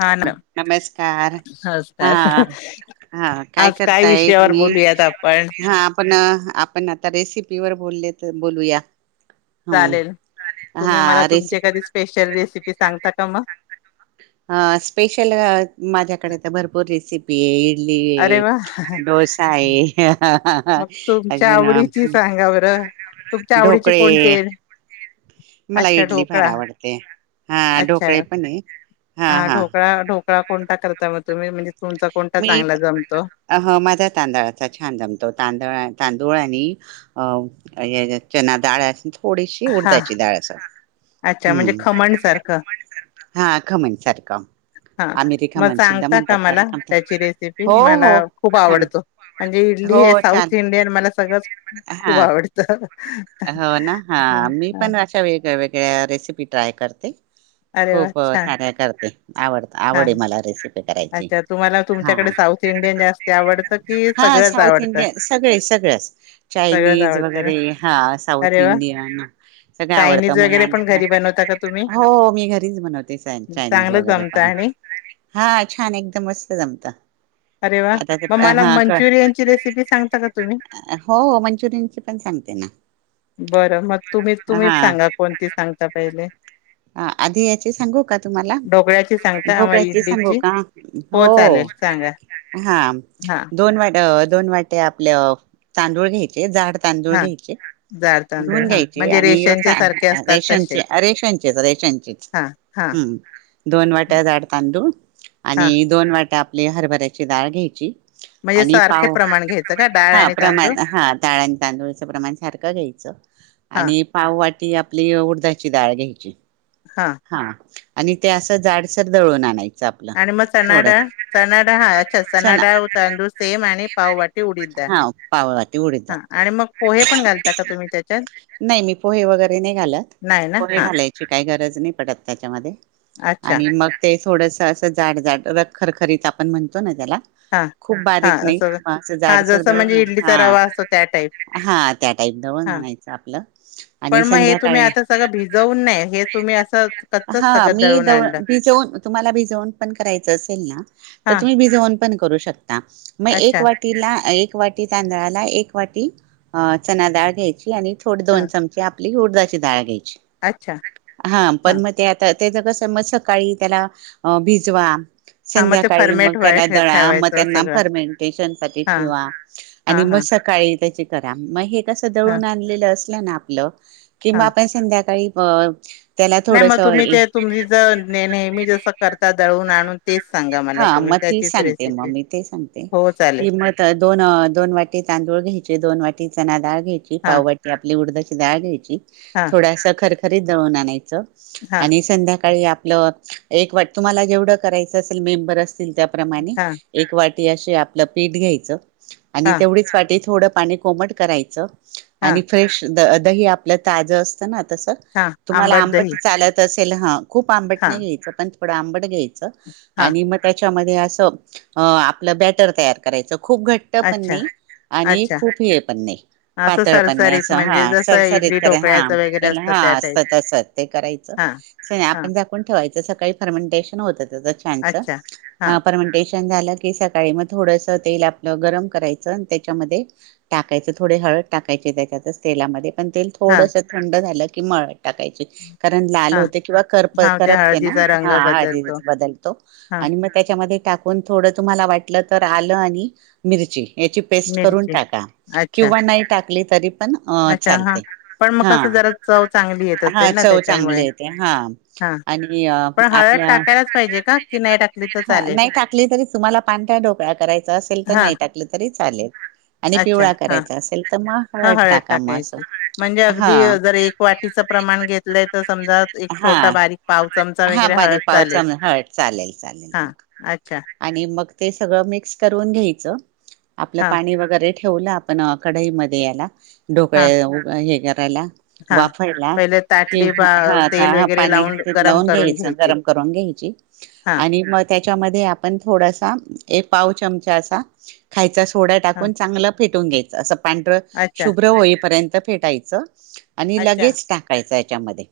हा ना नमस्कार हा. नमस्कार हा काय आज करतायेत विषयावर मी बोलूयात आपण हा आपण आपण आता रेसिपीवर बोलले. बोलूया. हम चालेल हा तुम्ही मला तुमची रेसिपी कधी स्पेशल रेसिपी सांगता का मग अ स्पेशल माझ्याकडे तर भरपूर रेसिपी आहे इडली अरे वा आहे डोसा आहे मग तुमच्या अजून आवडीची सांगा बरं. तुमच्या आवडीचे ढोकळे कोणतेल मला इडली फार आवडते हा अच्छा ढोकळे आहे पण हा ढोकळा ढोकळा कोणता करता मग तुम्ही म्हणजे तुमचा कोणता चांगला जमतो अह माझा तांदळाचा छान जमतो तांदळा तांदूळ आणि अ चना डाळ अस थोडीशी हा उडधची डाळ असे अच्छा म्हणजे खमण सारखं हा खमन सारखं हा आमिरी मग खमण सुद्धा सांगता का म्हणतात मला त्याला त्याची रेसिपी हो मला हो खूप सांग आवडतो म्हणजे इडली हो हे चाल साऊथ इंडियन मला सगळंच हा खूप आवडतं हो ना हा ह मी ह पण अशा वेगळ्या वेगळ्या रेसिपी ट्राय करते अरे वा खूप छान साऱ्या करते आवड हा आवडे मला रेसिपी अच्छा तुम्हाला तुमच्याकडे साऊथ इंडियन जास्ती आवडतं की सगळंच आवडतं सगळंच इ आवडतं ना र ह साऊथ अरे वा इंडियन सगळ चायनीज आवडतं वगैरे पण मुलांना घरी बनवता का तुम्ही हो मी घरीच बनवते चायनीज चांगलं वगैरे जमत पण आणि हा छान एकदम मस्त जमत अरे वा आता मग ते मला हा क मंचुरियनची रेसिपी सांगता का तुम्ही हो मंचुरियनची पण सांगते ना बरं मग तुम्ही तुम्ही सांगा कोणती सांगता पहिले ह आधी याचे सांगू का तुम्हाला ढोकळ्याची सांगता मग ढोकळ्याचे सांगू इडलीची का हो चालेल सांगा हा हा दोन वाट दोन वाटे आपल्या तांदूळ घेत झाड तांदूळ हा घ्यायचे जाड तांदूळ घेऊन हा घ्यायचे म्हणजे आणि रेशनचे यता सारखे असतात तसे रेशनचे रेशनचे हा हा हम्म दोन वाट्या जाड तांदूळ हा आणि दोन आपली हरभऱ्याची डाळ घ्यायची म्हणजे आणि सारखे पाव प्रमाण घ्यायचं का डाळ हा आणि तांदूळ प्रमाण हा ताळ आणि तांदूळाचं प्रमाण सारखं घ्यायचं हा आणि पाव वाट आपली उडधाची डाळ घ्यायची हा आणि ते असं जाडसर दळवणार नाही आणि मग चणाडा चणाडा हा अच्छा चना चणाडा तांदूळ सेम आणि पाववाटी उडील हा पाववाटी उडीद हा डाळ आणि मग पोहे पण घालता का तुम्ही त्याच्यात नाही मी पोहे वगैरे नाही घालात नाही ना पोहे हा घालायचे काही गरज नाही पडत त्याच्यामध्ये अच्छा आणि मग ते थोडस असं जाड जाड खरखरीत आपण म्हणतो ना हा खूप हा बारीक नाही असं मा हा झाडसर द जसं म्हणजे ना इडलीचा रवा असतो त्या टाईप हा हा त्या टाईप दवन हा आणायचं आपलं आणि पण मग हे तुम्ही संध्याकाळी आता सगळं भिजवून तुम्ही अस हा मी दळून भिजवून तुम्हाला भिजवून पण करायचं असेल ना तर हा तुम्ही भिजवून. पण करू शकता म एक अच्छा वाटीला अ एक. एक वाटी तांदळाला एक वाटी अ चणाडाळ घ्यायची आणि थोडं दोन हा चमचे आप पली उडदाची दाळ घ्याय. अच्छा! हा पण मग ते आता त्याच कसं मग सकाळी त्याला अ भिजवा. हा मग ते संध्याकाळी मग फर्मेट व्हाय त्याला ठे दळा मग ठेवायचं त्यांना सगळं फर्मेंटेशनसाठी हा ठेवा हा आणि म. हा सकाळी त्याचे. करा म हे कस हा दळून आणलेलं असलं ना आपलं कि हा म आपण संध्याकाळी. अब. नाही मग तुम्ही ते तुम्ही ज नेहमी हमी जसं करता दळून आणून. तेच सांगा मला हा तुम्ही मग ती त्याचीच सांगते मग रेसिपी मी ती सांगते हो चालेल की मग दोन दोन वाटी तांदूळ. घ्यायचे दोन वाटी. चणाडाळ घ्यायची, हां पाववाटी आपली उडदाची डाळ घ्यायची हां थोडसं खरखरीत दळून आणायचं. चं हां आणि संध्याकाळी आपलं एक वाट तुम्हाला जेवढं करायचं असेल तेवढं मेंबर असती. तील त्याप्रमाणे हां एक वाटी असे आपलं पीठ घ्यायचं आणि हां तेवढीच वाटी. थोडं पाणी कोमट करायचं आणि हां फ्रेश द दही आपलं ताजं असतं ना. तस हां तुम्हाला दही आंबट चालत असेल हा खूप आंबट हां नाही घ्यायचं पण थोडं आंबट घ्यायचं. हां आणि मग त्याच्यामध्ये असं अ आपलं बॅटर तयार करायचं,. खूप घट्ट पण अच्छा नाही आणि अच्छा खूप हे पण नाही.. असं पातळ पण नाही सरसरीत असं हा म्हणजे जसं सरसरीत इडली करा हा ढोकळ्याचं वगैरे इन असतं हा त्या टाईप तस तस ते करायचं. हां कसंय ना हां आपण झाकून ठेवायचं सकाळी फर्मेंटेशन होतं त्याचं छानसं अच्छा हां आ फर्मेंटे शन झालं की सकाळी मग थोडसं तेल आपलं गरम करायचं अन त्याच्यामध्ये टाकायचं थोडे हळद टाकायची त्याच्यातच तेलामध्ये पण तेल हां थोडस थंड झालं की मळायचं. टाकायची कारण लाल हां होते किंवा करप हां ते करपते ना हळदीचा रंग हा हळदी बदलतो वरच बदल. हां आणि म त्याच्यामध्ये टाकून थोडं तुम्हाला वाटलं तर आलं आणि मिरची. याची पेस्ट करून मिरची टाका अच्छा किंवा नाही टाकली तरी पण अ अच्छा हां चालते पण मग हं कसं जरा चव चांगली येत हा असेल ना चव चांगली त्याच्यामुळे येते हा. हां आणि अ पण हळद आपल्या टाकायलाच पाहिजे का की नाही टाकली तर हा चालेल नाही टाकली तरी तुम्हाला पांथट ढोकळा करायचा असेल तर हा नाही टाकलं तरी चालेलं. हा आणि अच्छा पिवळा हा करायचा असेल तर मग हळद टाका मग असं म हळद टाकायची हं म्हणजे अगदी तीचं प्रमाण घेतलंय तर समजा एक छोटा हा. बारीक पाव चमचा हा वगैरे बारीक हळद पाव चालेलं. चमचा हळद चालेल चालेल मग. अच्छा. आणि मग ते सगळं मिक्स करून घ्यायचं आपलं हा पाणी वगैरे ठेवलं आपण अ कढईमध्ये याला हा ढोकळे हे करायला. हा वाफायला पहिले कि ताटली बा हा तेल हा वगैरे पाणी लावून तूप गरम लावून करून घ्यायचं घ्यायची गरम करून घ्यायचं. चे हा आणि म त्या च्यामध्ये आपण थोडासा एक पाव चमचा असा खायचा सोडा हा टाकून चांगलं. फेटून घ्यायचं असं पांढर अच्छा शुभ्र होईपर्यंत फेटायचं. आणि अच्छा लगेच टाकायचं याच्यामध्ये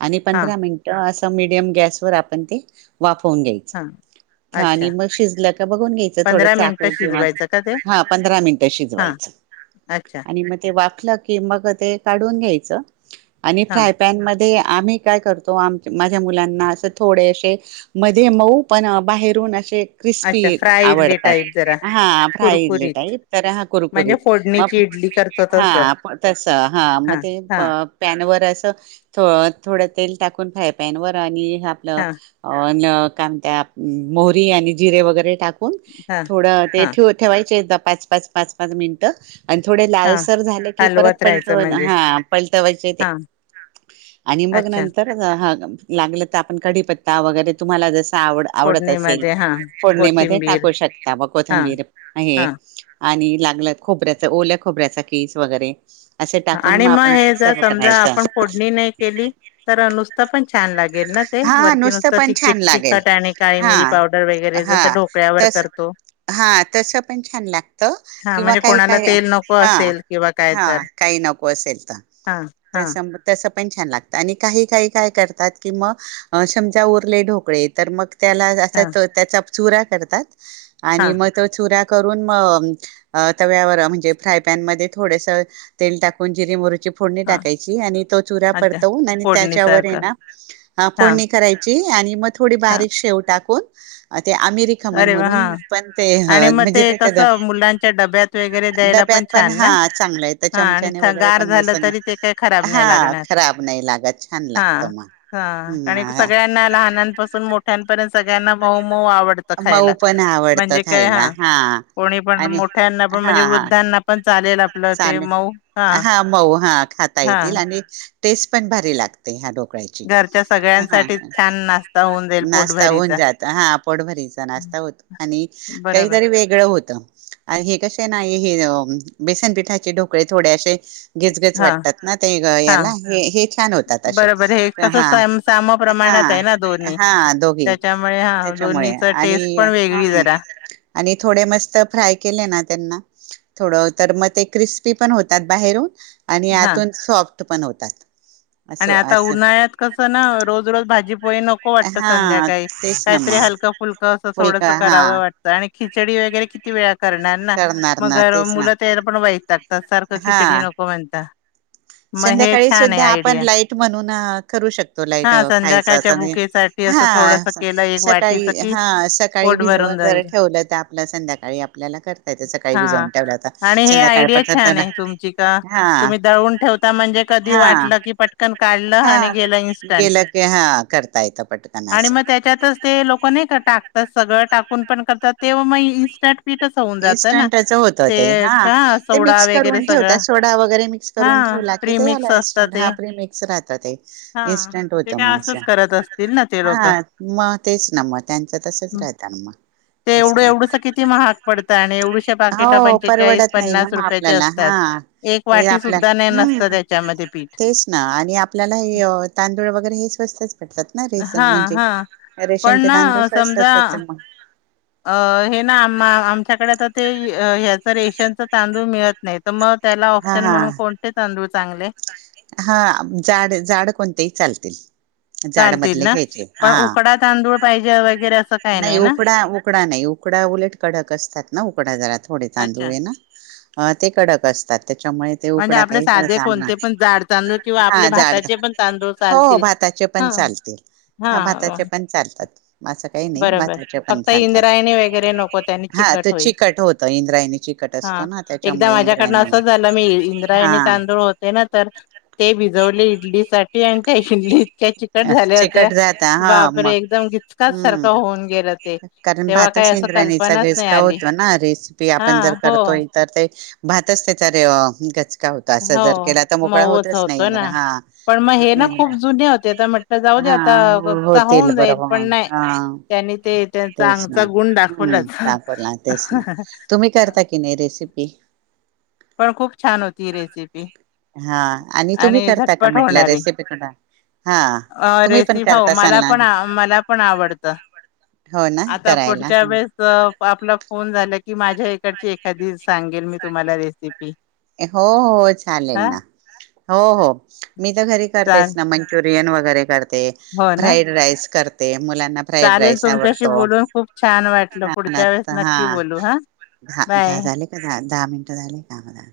आणि हा पंधरा मिनटं असं. सं मिडीयम गॅसवर आपण ते वाफवून घ्यायचं. हा हा आणि अच्छा मग शिजलं का बघून घ्यायचं थोडं पंधरा मिनिटं चाकू किंवा शिजवायचं का ते हा पंधरा मिनटं हा शिजवायचं अच्छा. वाफला कि मग ते काढून घ्यायचं आणि हा फ्राय पॅनमध्ये. आम्ही काय करतो आमच्या माझ्या मुलांना अस थोडे असे मध्ये मऊ पण अ बाहेर ठेवून असे. अच्छा क्रिस्पी फ्राय इडली आवडतात टाईप जरा हा फ्राय इडली कुरकुरीत टाईप तर हा म्हणजे कुरुकुरीत मग. फोडणीची इडली करतो तसं हा तसं हा मग हां ते प हां पॅनवरच. थ थोडं तेल टाकून फ्राय पॅनवर आणि आपलं हां अ ण कात्या मोहरी आणि जिरे वगैरे टाक हां. थोडं ते हां ठे ठेवायचे पाच पाच पाच पाच मिनटं. आणि थोडे हां लालसर झाले की परत हलवत राहायचं पलटव म्हणजे हा पलटवायचे ते. हां आणि निबाग अच्छा नंतरा लागलं तर आपण कढीपत्ता वगैरे तुम्हाला जस आवड आवडत. फोडणीमध्ये हां. फोडणी मध्ये कोथिंबीर टाकू शकता व हां कोथंबीर हे हां आणि लागल्या खोबऱ्याचा ओल्या खोबऱ्याचा किस वगैरे असे हां टाकून आणि मग आपण ते हे जर सर्व समजा करायच. आपण फोडणी नाही केली तर नुसतं पण छान लागेल ना ते हा वरती नुसतं पण तिकीट छान लागेल तिखट आणि काळी हा मिरी पावडर वगैरे हा जसं ढोकळ्यावर तस. करतो हा तस पण छान लागत हां किंवा म्हणजे काही कोणाला काही तेल नको हा असेल किंवा काय हा. तर काही नको असेल तर हां हां तसं तसं पण छान लागतं आणि काही काही काय करतात. कि मग समजा उरले ढोकळे तर मग त्याला असा हां त्याचा चुरा करतात. आणि हां मग तो चुरा करून मग तव्यावर म्हणजे फ्राय पॅनमध्ये थोडसं तेल टाकून जिरे मोहरी ची फोडणी हां टाकायची आणि तो चुरा अच्छा परतवून आणि त्याच्यावर फोडणीसारखं ना हां फोडणी करायची आणि मग थोडी हां बारीक शेव टाकून अ, ते अमिर खमण अरे वा म्हणून हां पण ते आणि मग म्हणजे ते त्याच्या डब्यात. कसं मुलांच्या डब्यात वगैरे द्यायला पण छान ना? हा चांगलं आहे तर हा आणि चमचाने थ वगैरे गार पण बस झालं तरी ते काही खराब नाही हा लागणार. खराब नाही लागत. छान लागत. हा. मग हा हम्म सगळ्यांना लहानांपासून मोठ्यांपर्यंत सगळ्यांना मऊ मऊ आवड मऊ पण आवडत खायला हा कोणी पण आणि मोठ्यांना पण हा म्हणजे हा. वृद्धांना पण चालेल आपलं ते चालेल मऊ हा मऊ हा खाता हा येतील आणि टेस्ट पण भारी लागते घरच्या हा. सगळ्यांसाठी छान नाश्ता होऊन जाईल नाष्टा होऊन पोटभरीचा. जात हा पोटभरीचा नाष्टा बरोबर काहीतरी वेगळ होत हे कसय ना. बेसनपिठाचे ढोकळे थोडेे असे. गच गच हा वाटतात ना ते हा याला हे छान होतात असे बरोबर हे कसं हा. सम साम प्रमाणात आहे ना दोन्ही. हा दोघे त्याच्यामुळे हा त्याच्यामुळे दोन्हीच टेस्ट आणि पण हा. वेगळी जरा थोडे मस्त फ्राय केले ना त्यांना थोडं तर मग ते क्रिस्पी पण होतात बाहेरून आणि हा यातून सॉफ्ट पण होतात. आणि असं आता असं उन्हाळ्यात कस ना रोज रोज भाजी नको वाट हा संध्याकाळी तेच ना काहीतरी मग हलं फुलकं असं थोड फुलका हा करावं वाटत. खिचडी वगैरे किती वेळात करणार ना करणार ना मगर तेच ना मुलं त्याला पण वैतागतात सारखं खिचडी हा नको म्हणता. मग हे संध्याकाळी छान आहे सुद्धा आपण आयडिया लाईट. म्हणून करू शकतो लाईट हा खायच संध्याकाळच्या असं भुकेसाठी हा असं थोडस केलं एक वाटीच सकाळी की हा सकाळी पोट भिजवून भरून जाईल जर ठेवलं तर आपलं संध्याकाळी आपल्याला करता येतं सकाळी हा भिजवून ठेवलं तर आणि हे आयडिया छान आहे तुमची का हा तुम्ही दळून ठेवता. कधी हा वाटलं की पट पटकन काढलं आणि हा गेलं इन्स्टंट गेलं की हा करता येतं पटकन अस आणि मग त्याच्यात ते नाही का टाकतात सगळं टाकून पण करतात तेव्हा म इन्स्टंट. पीठच होऊन जातं ना इस्टंटच होत ते हा का ते सोडा मिक्स वगैरे करून सगळं ठेवतात सोडा वगैरे मिक्स हा करून ठेवला किथ झाला प्रीमिक्स असतं इन्स्टंट ते हा प्रिमिक्स राहत ते हा इन्स्टंट ते होतं काय मग असंच असं. करत असतील ना ते हा लोक मग तेच ना मग त्यांचं तसच राहत ना मग ते असं एवढं आहे एवढंस किती महा हो परवडत नाही ना पन्नास मग रुपयाचे आपल्याला असतात हा. एक हे वाटी सुद्धा नाही आपल्याला म्ह नसतं त्याच्यामध्ये पीठ तेच. ना आणि आपल्याला हे तांदूळ वगैरे हे स्वस्तच. हा [unintelligible] म्हणजे हा पण रेशनचे ना तांदूळ समजा असत म अ, हे ना, आ ऽआमच्याकडे आता तेऽ ह्याचं रेशनच तांदूळ मिळत नाही, तर मग त्याला ऑप्शन म्हणून कोणते तांदूळ चांगले? हां जाड, जाड कोणतेही चालतील. चालतील जाडमधले ना घ्यायचे हा पण उकडा तांदूळ पाहिजे वगैरे असं काही नाही ना उकडा उकडा नाही. उकडा उलट कडक असतात ना उकडा जरा थोडे अच्छा तांदूळ ना ते कडक असतात. त्याच्यामुळे ते म्हणजे उकडा आपले काहीच साधे सामना कोणते पण जाड तांदूळ किंवा हां, आपले जाड भाताचे पण तांदूळ होऽ चालतील भाताचे पण हा चालतील. हां हा भाताचे पण चाल. बरोबर, फक्त चालतात इंद्रायणी वगैरे नको त्यांनी हा तो चिकट होईल. होतं इंद्रायणी चिकट असतो हा ना एकदा त्याच्यामुळे माझ्याकडनं इंद्रायणी असं झालं मी हा इंद्रायणी तांदूळ होते ना. तर ते भिजवले इडली साठी आणि त्या इडली. अ चिकट झाल्या चिकट होत्या जात हा बापरे मग एकदम गिचकाच हम्म. सारखं होऊन गेलं ते कारण तेव्हा भातच काही असं ईद्रायणीचा कल्पनाच नाही गिचका आली होतो नारेसिपी हा आपण जर हो करतोय. तर ते भातच त्या रे. का होत असं जर हो केला तर मोकळा मऊच होतच नाही. होतो ना इंद्र हा पण मग हे म्ह ना खूप इंद्र जुने होते तर म्हटलं जाऊ दे आता हां हो, चा होतील होऊन जाईल बरं पण नाही हा त्यांनी ते त्यांचा तेच ना. अंगचा गुण हम्म, दाखवलाच सापडला तेच ना,, तुम्ही करता की नाही रेसिपी? पण खूप छान होती रेसिपी. हा, आणि तुम्ही करता का झटपट म्हटलं होणारी रेसिपी कडं अ रेसी भाऊ मला पण मला पण आवडत. हो ना आता करायला पुढच्या ह वेळेस आपला झालं की माझ्या इकडची एखादी सांगेल मी तुम्हाला रेसि हो, हो, चालेल हा ना. हो हो, मी तर घरी चाल करतेस ना मंचुरियन वगैरे करते रते, हो ना फ्राईड राईस करते, मुलांना फ्राईड चालेल राईस तुमच्याशी आवडतो. बोलून खूप छान वाटलं पुढच्या वेळेस नक्की बोलू हा बाय. हांझाले का दहा मिनट झाले का?